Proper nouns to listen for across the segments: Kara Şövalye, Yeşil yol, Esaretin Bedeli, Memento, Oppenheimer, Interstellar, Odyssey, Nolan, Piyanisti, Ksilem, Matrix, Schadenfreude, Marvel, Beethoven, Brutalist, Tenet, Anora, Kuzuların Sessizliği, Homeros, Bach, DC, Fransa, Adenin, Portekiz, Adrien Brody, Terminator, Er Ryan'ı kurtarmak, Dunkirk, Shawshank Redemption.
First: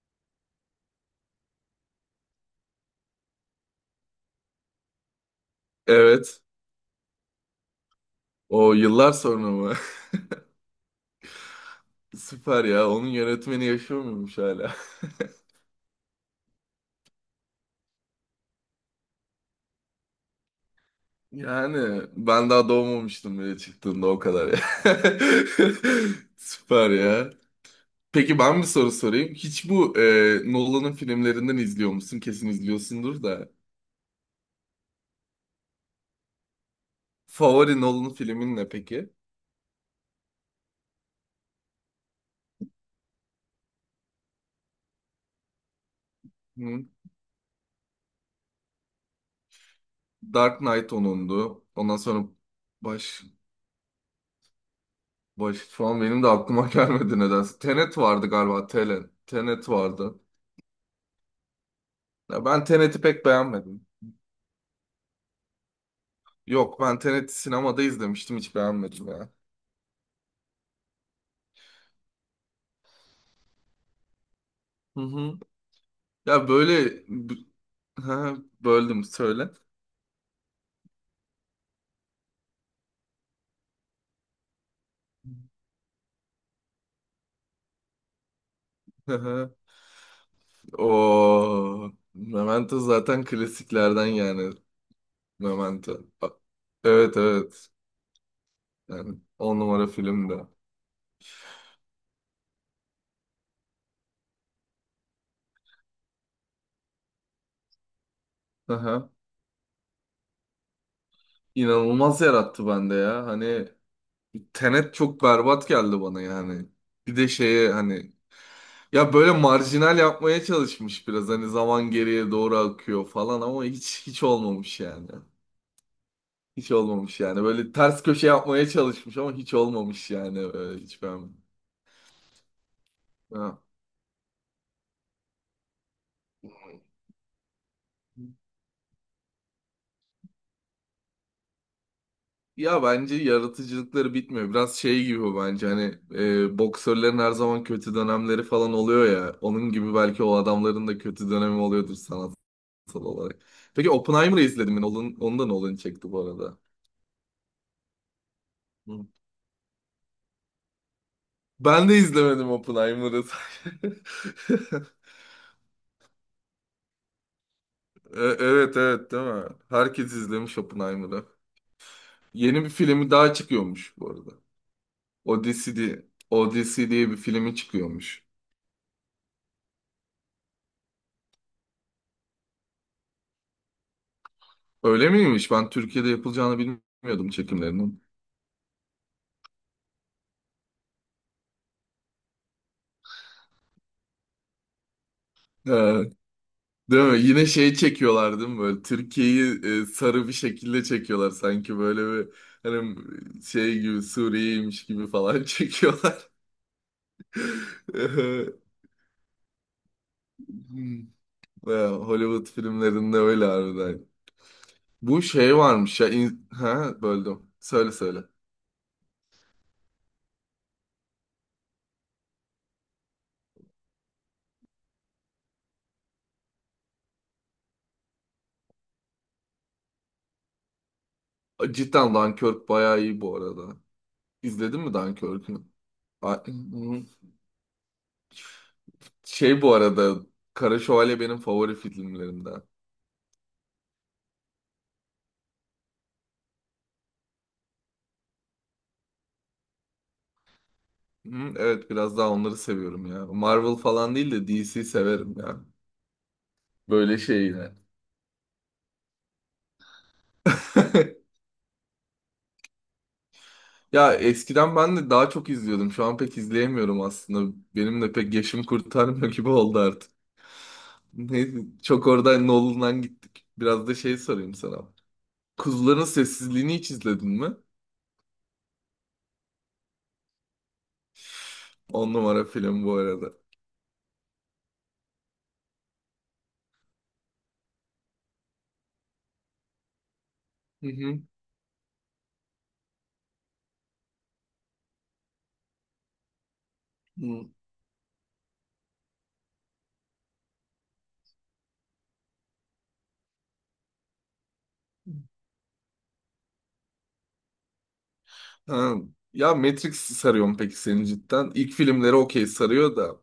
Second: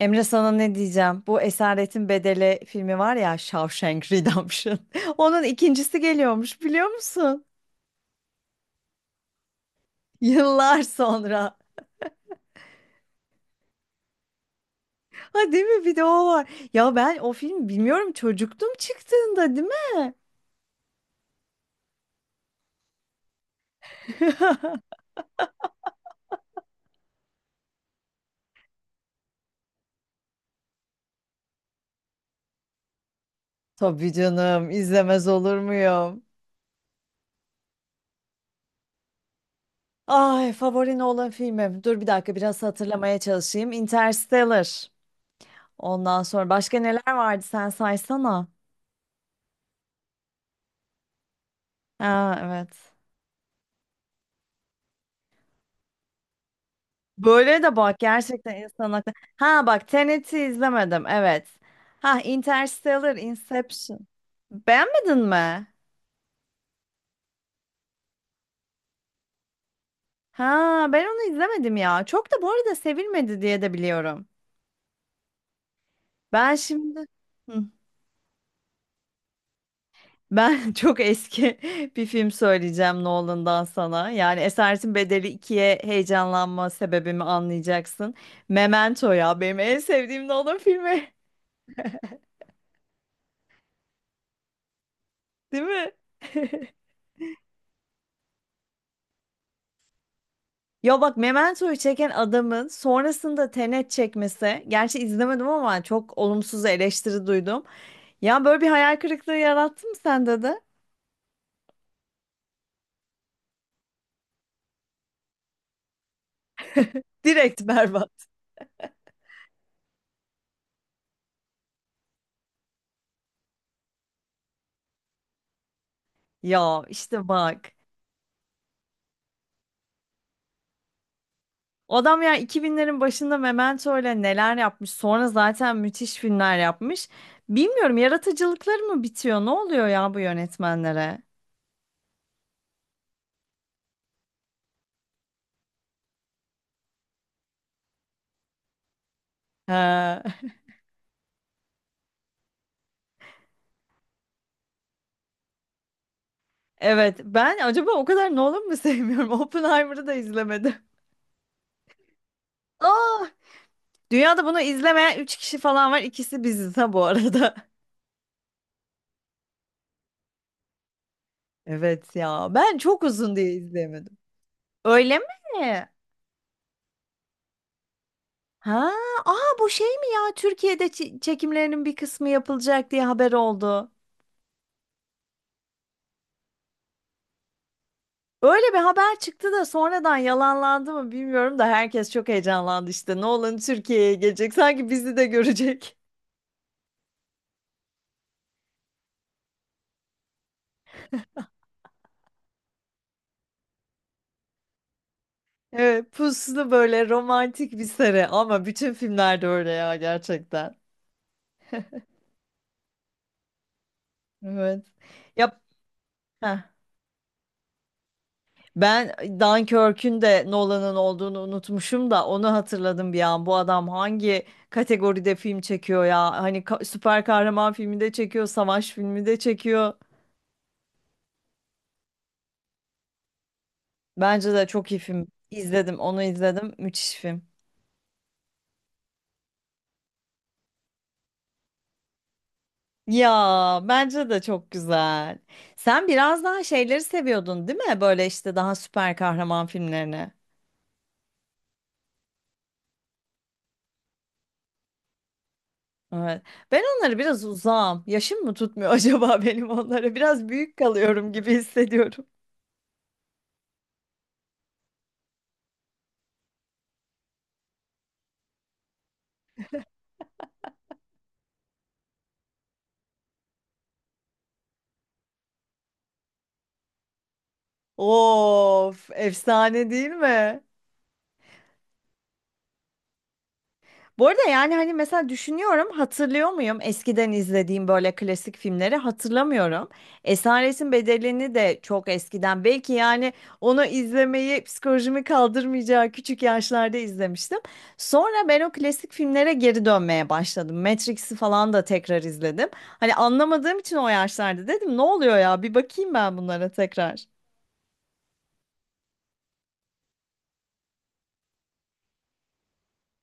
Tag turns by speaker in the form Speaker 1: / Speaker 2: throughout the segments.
Speaker 1: Emre, sana ne diyeceğim? Bu Esaretin Bedeli filmi var ya, Shawshank Redemption. Onun ikincisi
Speaker 2: Evet.
Speaker 1: geliyormuş, biliyor musun?
Speaker 2: O yıllar sonra mı?
Speaker 1: Yıllar sonra.
Speaker 2: Süper ya. Onun yönetmeni yaşıyor muymuş hala?
Speaker 1: Ha, değil mi? Bir de o var. Ya ben o film bilmiyorum, çocuktum çıktığında, değil mi?
Speaker 2: Yani ben daha doğmamıştım bile çıktığında o kadar ya. Süper ya. Peki ben bir soru sorayım. Hiç bu Nolan'ın filmlerinden izliyor musun? Kesin izliyorsundur da.
Speaker 1: Tabii canım, izlemez olur muyum?
Speaker 2: Favori Nolan filmin ne peki?
Speaker 1: Ay, favori olan filmim. Dur bir dakika, biraz hatırlamaya çalışayım. Interstellar. Ondan sonra başka
Speaker 2: Hı?
Speaker 1: neler vardı, sen saysana.
Speaker 2: Dark Knight onundu. Ondan sonra
Speaker 1: Ha, evet.
Speaker 2: baş baş şu an benim de aklıma gelmedi nedense.
Speaker 1: Böyle de bak,
Speaker 2: Tenet vardı
Speaker 1: gerçekten
Speaker 2: galiba.
Speaker 1: insan aklı. Ha
Speaker 2: Tenet
Speaker 1: bak,
Speaker 2: vardı.
Speaker 1: Tenet'i izlemedim, evet. Ha,
Speaker 2: Ya ben Tenet'i
Speaker 1: Interstellar,
Speaker 2: pek beğenmedim.
Speaker 1: Inception. Beğenmedin mi?
Speaker 2: Yok ben Tenet'i sinemada izlemiştim hiç beğenmedim ya.
Speaker 1: Ha, ben onu izlemedim ya. Çok da bu arada sevilmedi diye de biliyorum.
Speaker 2: Hı hı. Ya
Speaker 1: Ben
Speaker 2: böyle
Speaker 1: şimdi
Speaker 2: b-
Speaker 1: Hı.
Speaker 2: ha, böldüm söyle.
Speaker 1: Ben çok eski bir film söyleyeceğim Nolan'dan sana. Yani Esaretin Bedeli ikiye heyecanlanma sebebimi anlayacaksın. Memento
Speaker 2: Hı
Speaker 1: ya
Speaker 2: hı.
Speaker 1: benim en sevdiğim Nolan filmi.
Speaker 2: Oo, Memento zaten klasiklerden yani
Speaker 1: Değil mi?
Speaker 2: Memento. Evet evet. Yani 10 numara filmdi.
Speaker 1: Ya bak, Memento'yu çeken adamın sonrasında Tenet çekmesi, gerçi izlemedim ama çok olumsuz eleştiri duydum. Ya böyle bir
Speaker 2: Hı
Speaker 1: hayal
Speaker 2: hı.
Speaker 1: kırıklığı yarattı mı sende de?
Speaker 2: İnanılmaz yarattı bende ya. Hani Tenet çok berbat geldi bana yani. Bir de
Speaker 1: Direkt
Speaker 2: şeye
Speaker 1: berbat.
Speaker 2: hani Ya böyle marjinal yapmaya çalışmış biraz hani zaman geriye doğru akıyor falan ama hiç olmamış yani. Hiç
Speaker 1: Ya
Speaker 2: olmamış
Speaker 1: işte
Speaker 2: yani.
Speaker 1: bak,
Speaker 2: Böyle ters köşe yapmaya çalışmış ama hiç olmamış yani. Böyle hiç ben.
Speaker 1: adam ya 2000'lerin başında
Speaker 2: Ha.
Speaker 1: Memento ile neler yapmış, sonra zaten müthiş filmler yapmış. Bilmiyorum, yaratıcılıkları mı bitiyor? Ne oluyor ya bu yönetmenlere?
Speaker 2: Ya bence yaratıcılıkları bitmiyor. Biraz şey gibi bu bence hani boksörlerin her zaman kötü dönemleri falan oluyor ya. Onun gibi
Speaker 1: Ha,
Speaker 2: belki o adamların da kötü dönemi oluyordur sanatsal olarak. Peki Oppenheimer'ı izledim ben. Onun, onu da Nolan çekti bu arada.
Speaker 1: evet, ben acaba o kadar Nolan mı
Speaker 2: Hı.
Speaker 1: sevmiyorum? Oppenheimer'ı da izlemedim.
Speaker 2: Ben de izlemedim Oppenheimer'ı.
Speaker 1: Aa! Dünyada bunu izlemeyen 3 kişi falan var. İkisi biziz ha, bu arada.
Speaker 2: Evet evet değil mi? Herkes izlemiş Oppenheimer'ı.
Speaker 1: Evet ya.
Speaker 2: Yeni bir
Speaker 1: Ben çok
Speaker 2: filmi daha
Speaker 1: uzun diye
Speaker 2: çıkıyormuş bu
Speaker 1: izleyemedim.
Speaker 2: arada.
Speaker 1: Öyle mi?
Speaker 2: Odyssey diye, Odyssey diye bir filmi çıkıyormuş.
Speaker 1: Ha, aa, bu şey mi ya? Türkiye'de çekimlerinin bir kısmı yapılacak diye haber oldu.
Speaker 2: Öyle miymiş? Ben Türkiye'de yapılacağını bilmiyordum çekimlerinin.
Speaker 1: Öyle bir haber çıktı da sonradan yalanlandı mı bilmiyorum da herkes çok heyecanlandı işte. Nolan Türkiye'ye gelecek. Sanki bizi de görecek.
Speaker 2: E, değil mi? Yine şey çekiyorlar değil mi? Böyle Türkiye'yi sarı bir şekilde çekiyorlar. Sanki böyle bir hani şey gibi Suriye'ymiş gibi falan
Speaker 1: Evet,
Speaker 2: çekiyorlar.
Speaker 1: puslu böyle romantik bir seri ama bütün filmlerde öyle ya gerçekten.
Speaker 2: Ya, Hollywood filmlerinde öyle harbiden.
Speaker 1: Evet.
Speaker 2: Bu şey
Speaker 1: Yap.
Speaker 2: varmış ya. Ha, böldüm. Söyle söyle.
Speaker 1: Ben Dunkirk'ün de Nolan'ın olduğunu unutmuşum da onu hatırladım bir an. Bu adam hangi kategoride film çekiyor ya? Hani süper kahraman filmi de çekiyor, savaş filmi de çekiyor.
Speaker 2: Cidden Dunkirk bayağı iyi bu arada.
Speaker 1: Bence de
Speaker 2: İzledin
Speaker 1: çok
Speaker 2: mi
Speaker 1: iyi film.
Speaker 2: Dunkirk'ü?
Speaker 1: İzledim, onu
Speaker 2: A-
Speaker 1: izledim. Müthiş film.
Speaker 2: Şey bu arada. Kara Şövalye benim favori filmlerimden.
Speaker 1: Ya bence de çok güzel. Sen biraz daha şeyleri seviyordun, değil mi? Böyle işte daha süper kahraman filmlerini.
Speaker 2: Hı, evet biraz daha onları seviyorum ya. Marvel falan değil de DC severim ya.
Speaker 1: Evet. Ben onları
Speaker 2: Böyle
Speaker 1: biraz
Speaker 2: şeyler.
Speaker 1: uzağım. Yaşım mı tutmuyor acaba benim onlara? Biraz büyük kalıyorum gibi hissediyorum.
Speaker 2: Ya eskiden ben de daha çok izliyordum. Şu an pek izleyemiyorum aslında. Benim de pek yaşım kurtarmıyor gibi oldu. Neyse, çok oradan Nolan'dan gittik. Biraz da şey sorayım sana. Kuzuların Sessizliğini hiç izledin mi?
Speaker 1: Of, efsane değil mi?
Speaker 2: 10 numara film bu arada.
Speaker 1: Bu arada yani hani mesela düşünüyorum, hatırlıyor muyum eskiden izlediğim böyle klasik filmleri, hatırlamıyorum.
Speaker 2: Hı
Speaker 1: Esaretin
Speaker 2: hı.
Speaker 1: Bedeli'ni de çok eskiden belki, yani onu izlemeyi psikolojimi kaldırmayacağı küçük yaşlarda
Speaker 2: Hı.
Speaker 1: izlemiştim. Sonra ben o klasik filmlere geri dönmeye başladım. Matrix'i falan da tekrar izledim. Hani anlamadığım için o yaşlarda, dedim ne oluyor ya, bir bakayım ben bunlara tekrar.
Speaker 2: Ha. Ya Matrix sarıyor mu peki seni cidden? İlk filmleri okey sarıyor da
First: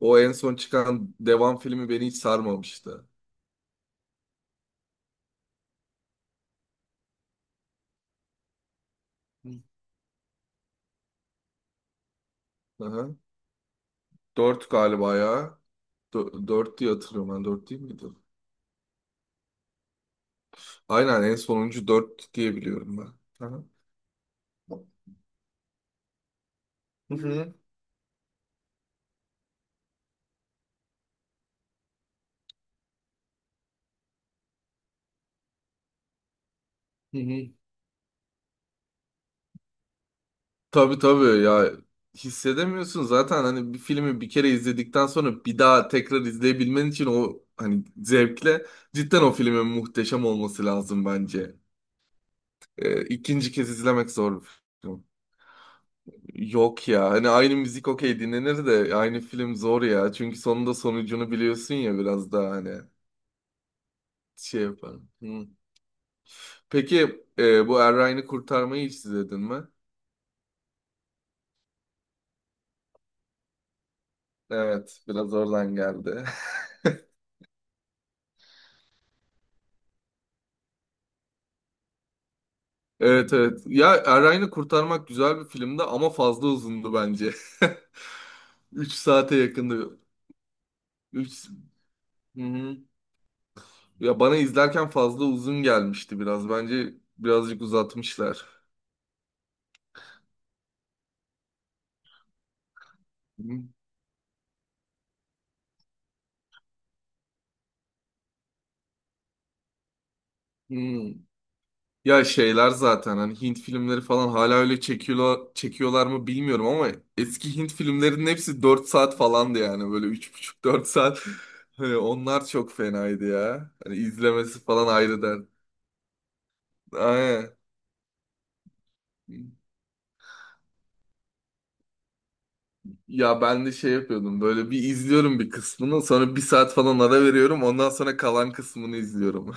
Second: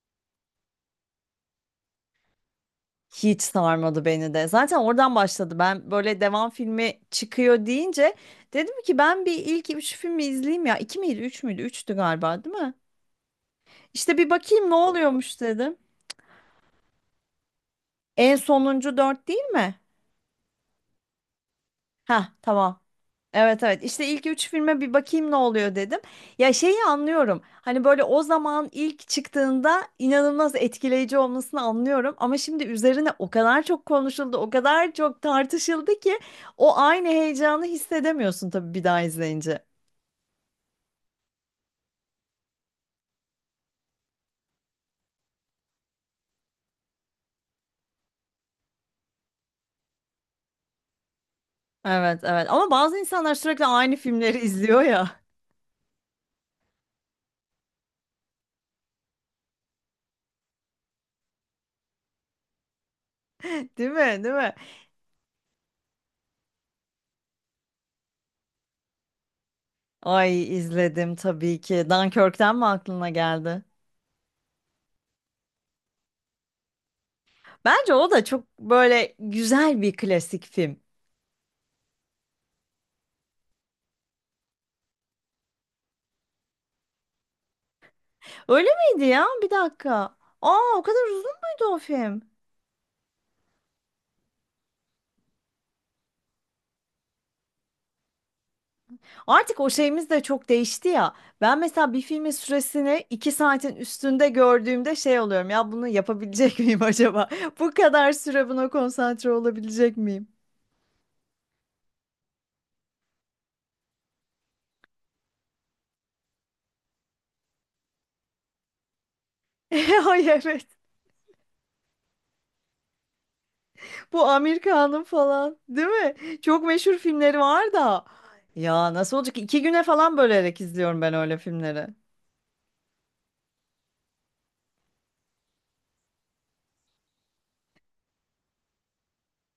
Speaker 2: o en son çıkan devam filmi beni hiç sarmamıştı.
Speaker 1: Hiç sarmadı beni de. Zaten oradan başladı. Ben böyle devam filmi çıkıyor deyince dedim ki ben bir
Speaker 2: Hı.
Speaker 1: ilk üç filmi izleyeyim ya. İki miydi, üç müydü? Üçtü galiba, değil mi?
Speaker 2: Aha.
Speaker 1: İşte bir bakayım
Speaker 2: Dört
Speaker 1: ne
Speaker 2: galiba
Speaker 1: oluyormuş
Speaker 2: ya.
Speaker 1: dedim.
Speaker 2: Dört diye hatırlıyorum ben. Dört değil miydi?
Speaker 1: En sonuncu dört, değil mi?
Speaker 2: Aynen en sonuncu
Speaker 1: Ha,
Speaker 2: dört diye
Speaker 1: tamam.
Speaker 2: biliyorum ben.
Speaker 1: Evet
Speaker 2: Aha.
Speaker 1: evet, işte ilk üç filme bir bakayım ne oluyor dedim. Ya şeyi
Speaker 2: Hı
Speaker 1: anlıyorum.
Speaker 2: hı.
Speaker 1: Hani böyle o zaman ilk çıktığında inanılmaz etkileyici olmasını anlıyorum. Ama şimdi üzerine o kadar çok konuşuldu, o kadar çok tartışıldı ki o aynı
Speaker 2: Hı hı.
Speaker 1: heyecanı hissedemiyorsun tabii bir daha izleyince.
Speaker 2: Tabii tabii ya hissedemiyorsun zaten hani bir filmi bir kere izledikten sonra bir daha tekrar izleyebilmen için o hani zevkle cidden o filmin muhteşem olması lazım bence.
Speaker 1: Evet evet, ama bazı insanlar
Speaker 2: İkinci
Speaker 1: sürekli
Speaker 2: kez
Speaker 1: aynı
Speaker 2: izlemek
Speaker 1: filmleri
Speaker 2: zor bir
Speaker 1: izliyor
Speaker 2: film.
Speaker 1: ya.
Speaker 2: Yok ya hani aynı müzik okey dinlenir de aynı film zor ya çünkü sonunda sonucunu biliyorsun ya biraz daha hani
Speaker 1: Değil mi? Değil mi?
Speaker 2: şey yaparım. Hı. Peki bu Er Ryan'ı kurtarmayı hiç izledin mi?
Speaker 1: Ay, izledim tabii ki. Dunkirk'ten mi aklına geldi?
Speaker 2: Evet biraz oradan geldi.
Speaker 1: Bence o da çok böyle güzel bir klasik film.
Speaker 2: Evet evet. Ya Erayn'ı kurtarmak güzel bir filmdi ama fazla uzundu bence.
Speaker 1: Öyle
Speaker 2: 3
Speaker 1: miydi ya?
Speaker 2: saate
Speaker 1: Bir
Speaker 2: yakındı.
Speaker 1: dakika. Aa, o kadar uzun
Speaker 2: 3
Speaker 1: muydu o film?
Speaker 2: Hı-hı. Ya bana izlerken fazla uzun gelmişti biraz. Bence birazcık uzatmışlar.
Speaker 1: Artık o şeyimiz de çok değişti ya. Ben mesela bir filmin süresini 2 saatin üstünde gördüğümde şey oluyorum. Ya bunu yapabilecek miyim acaba? Bu kadar süre buna konsantre olabilecek miyim?
Speaker 2: Hı-hı. Ya şeyler zaten hani Hint filmleri falan hala öyle çekiyorlar, çekiyorlar mı bilmiyorum ama eski Hint filmlerinin hepsi 4 saat falandı yani böyle
Speaker 1: Ay,
Speaker 2: üç buçuk
Speaker 1: evet.
Speaker 2: dört saat. Hani onlar çok fenaydı ya. Hani
Speaker 1: Bu
Speaker 2: izlemesi
Speaker 1: Amir
Speaker 2: falan ayrı der.
Speaker 1: falan, değil mi? Çok meşhur filmleri
Speaker 2: Aynen.
Speaker 1: var da. Ya nasıl olacak ki? 2 güne falan bölerek izliyorum ben öyle filmleri.
Speaker 2: Ya ben de şey yapıyordum böyle bir izliyorum bir kısmını sonra bir saat falan ara veriyorum ondan sonra kalan kısmını izliyorum.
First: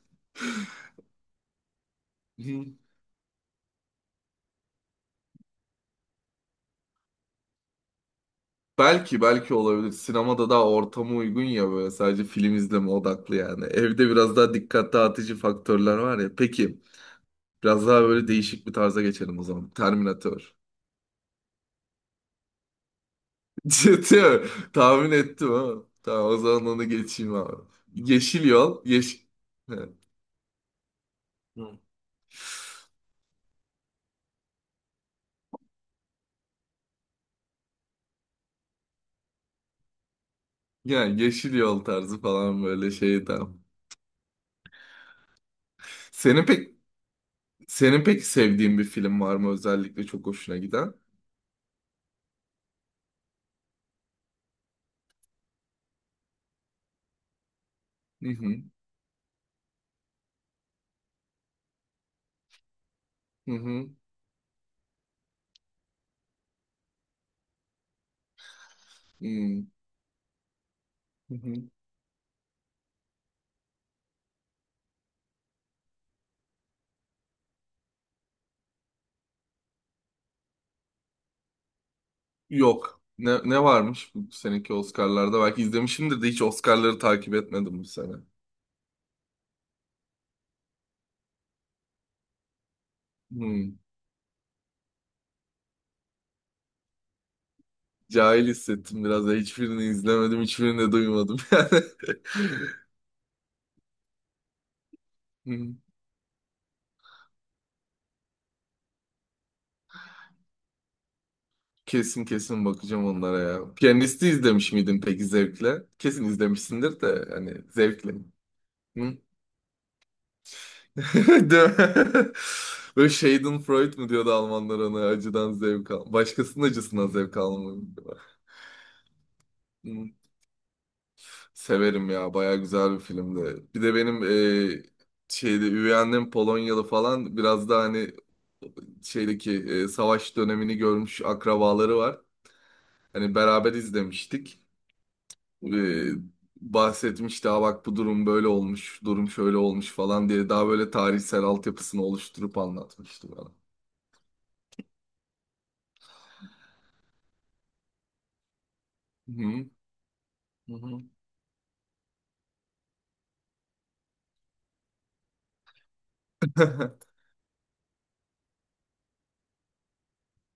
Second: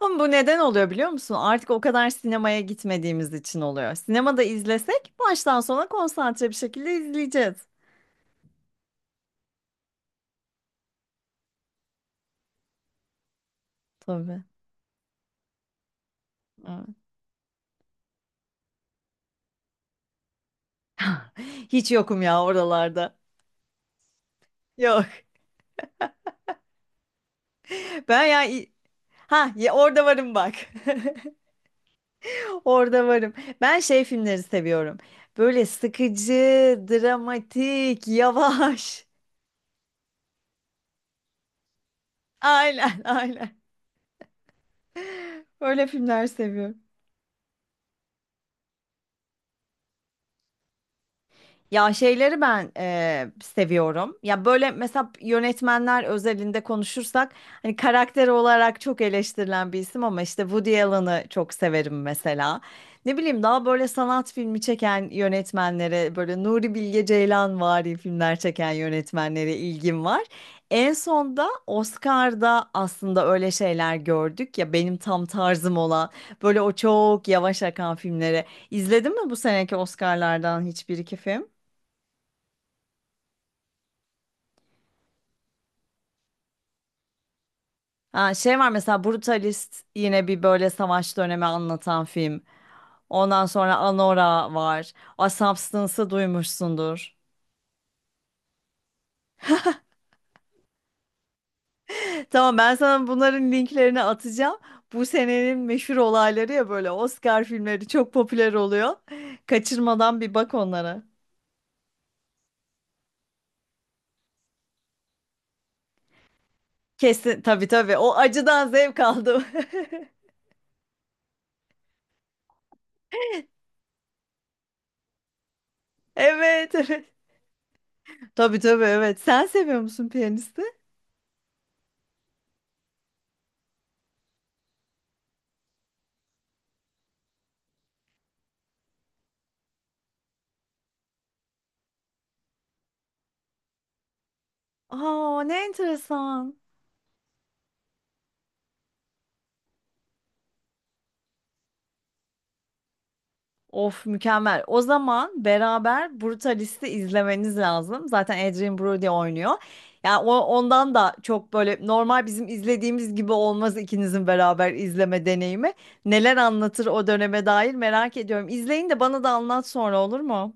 Speaker 1: Ama bu neden oluyor biliyor musun? Artık o kadar sinemaya
Speaker 2: Hı.
Speaker 1: gitmediğimiz için oluyor. Sinemada izlesek baştan sona konsantre bir şekilde izleyeceğiz.
Speaker 2: Belki olabilir. Sinemada daha ortama uygun ya böyle sadece film izleme odaklı yani. Evde biraz
Speaker 1: Tabii.
Speaker 2: daha dikkat dağıtıcı faktörler var ya. Peki
Speaker 1: Evet.
Speaker 2: biraz daha böyle değişik bir tarza geçelim o zaman. Terminator.
Speaker 1: Hiç yokum ya oralarda.
Speaker 2: Ciddi mi?
Speaker 1: Yok.
Speaker 2: Tahmin ettim ha. Tamam o zaman onu geçeyim abi.
Speaker 1: Ben
Speaker 2: Yeşil
Speaker 1: ya
Speaker 2: yol.
Speaker 1: Ha ya,
Speaker 2: He.
Speaker 1: orada varım bak.
Speaker 2: Hı.
Speaker 1: Orada varım. Ben şey filmleri seviyorum. Böyle sıkıcı, dramatik, yavaş.
Speaker 2: Yani yeşil yol tarzı falan böyle
Speaker 1: Aynen,
Speaker 2: şey
Speaker 1: aynen.
Speaker 2: tamam.
Speaker 1: Öyle filmler
Speaker 2: Senin pek
Speaker 1: seviyorum.
Speaker 2: Senin peki sevdiğin bir film var mı özellikle çok hoşuna giden?
Speaker 1: Ya şeyleri ben seviyorum. Ya böyle mesela yönetmenler özelinde konuşursak hani karakter
Speaker 2: Hı hı.
Speaker 1: olarak çok eleştirilen bir isim ama işte Woody Allen'ı çok severim mesela. Ne bileyim,
Speaker 2: Hı
Speaker 1: daha böyle
Speaker 2: hı.
Speaker 1: sanat filmi çeken yönetmenlere, böyle Nuri Bilge Ceylanvari filmler çeken yönetmenlere
Speaker 2: Hı
Speaker 1: ilgim var. En son da
Speaker 2: hı.
Speaker 1: Oscar'da aslında öyle şeyler gördük ya, benim tam tarzım olan böyle o çok yavaş akan filmleri. İzledin mi bu seneki Oscar'lardan hiçbir iki film?
Speaker 2: Yok. Ne varmış bu seneki Oscar'larda? Belki izlemişimdir de hiç Oscar'ları takip etmedim bu sene.
Speaker 1: Ha, şey var mesela, Brutalist, yine bir böyle savaş dönemi anlatan film. Ondan
Speaker 2: Hı.
Speaker 1: sonra Anora var. A Substance'ı duymuşsundur.
Speaker 2: Cahil hissettim biraz da hiçbirini izlemedim, hiçbirini de duymadım yani.
Speaker 1: Tamam, ben sana bunların linklerini atacağım. Bu senenin
Speaker 2: Hı.
Speaker 1: meşhur olayları ya, böyle Oscar filmleri çok popüler oluyor. Kaçırmadan bir bak onlara.
Speaker 2: Kesin kesin bakacağım onlara ya. Piyanisti izlemiş miydin peki zevkle? Kesin izlemişsindir de
Speaker 1: Kesin
Speaker 2: hani
Speaker 1: tabii tabii,
Speaker 2: zevkle
Speaker 1: o
Speaker 2: mi?
Speaker 1: acıdan zevk aldım.
Speaker 2: Değil mi? Böyle Schadenfreude mu diyordu Almanlar ona acıdan zevk al. Başkasının
Speaker 1: Evet
Speaker 2: acısından
Speaker 1: evet.
Speaker 2: zevk almayı.
Speaker 1: Tabii tabii, evet. Sen seviyor musun piyanisti?
Speaker 2: Severim ya baya güzel bir filmdi. Bir de benim e, şeyde üvey annem Polonyalı falan biraz da hani şeydeki savaş dönemini görmüş akrabaları var. Hani beraber izlemiştik.
Speaker 1: Aa, ne
Speaker 2: E,
Speaker 1: enteresan.
Speaker 2: bahsetmişti "Aa bak bu durum böyle olmuş, durum şöyle olmuş falan diye daha böyle tarihsel altyapısını oluşturup anlatmıştı bana.
Speaker 1: Of, mükemmel. O zaman beraber Brutalist'i izlemeniz lazım. Zaten Adrien Brody
Speaker 2: Hı
Speaker 1: oynuyor.
Speaker 2: hı.
Speaker 1: Yani o,
Speaker 2: Hı
Speaker 1: ondan
Speaker 2: hı.
Speaker 1: da çok böyle normal bizim izlediğimiz gibi olmaz ikinizin beraber izleme deneyimi. Neler anlatır o döneme dair merak ediyorum. İzleyin de bana da anlat sonra, olur mu?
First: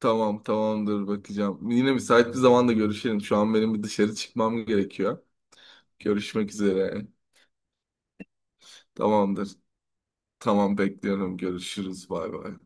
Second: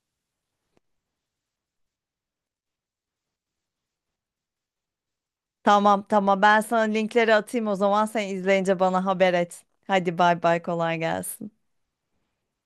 Speaker 2: Tamam tamamdır bakacağım. Yine müsait bir zamanda görüşelim. Şu an benim bir dışarı çıkmam gerekiyor.
Speaker 1: Tamam tamam,
Speaker 2: Görüşmek
Speaker 1: ben sana
Speaker 2: üzere.
Speaker 1: linkleri atayım o zaman, sen izleyince bana haber
Speaker 2: Tamamdır.
Speaker 1: et. Hadi bay bay,
Speaker 2: Tamam
Speaker 1: kolay
Speaker 2: bekliyorum.
Speaker 1: gelsin.
Speaker 2: Görüşürüz. Bay bay.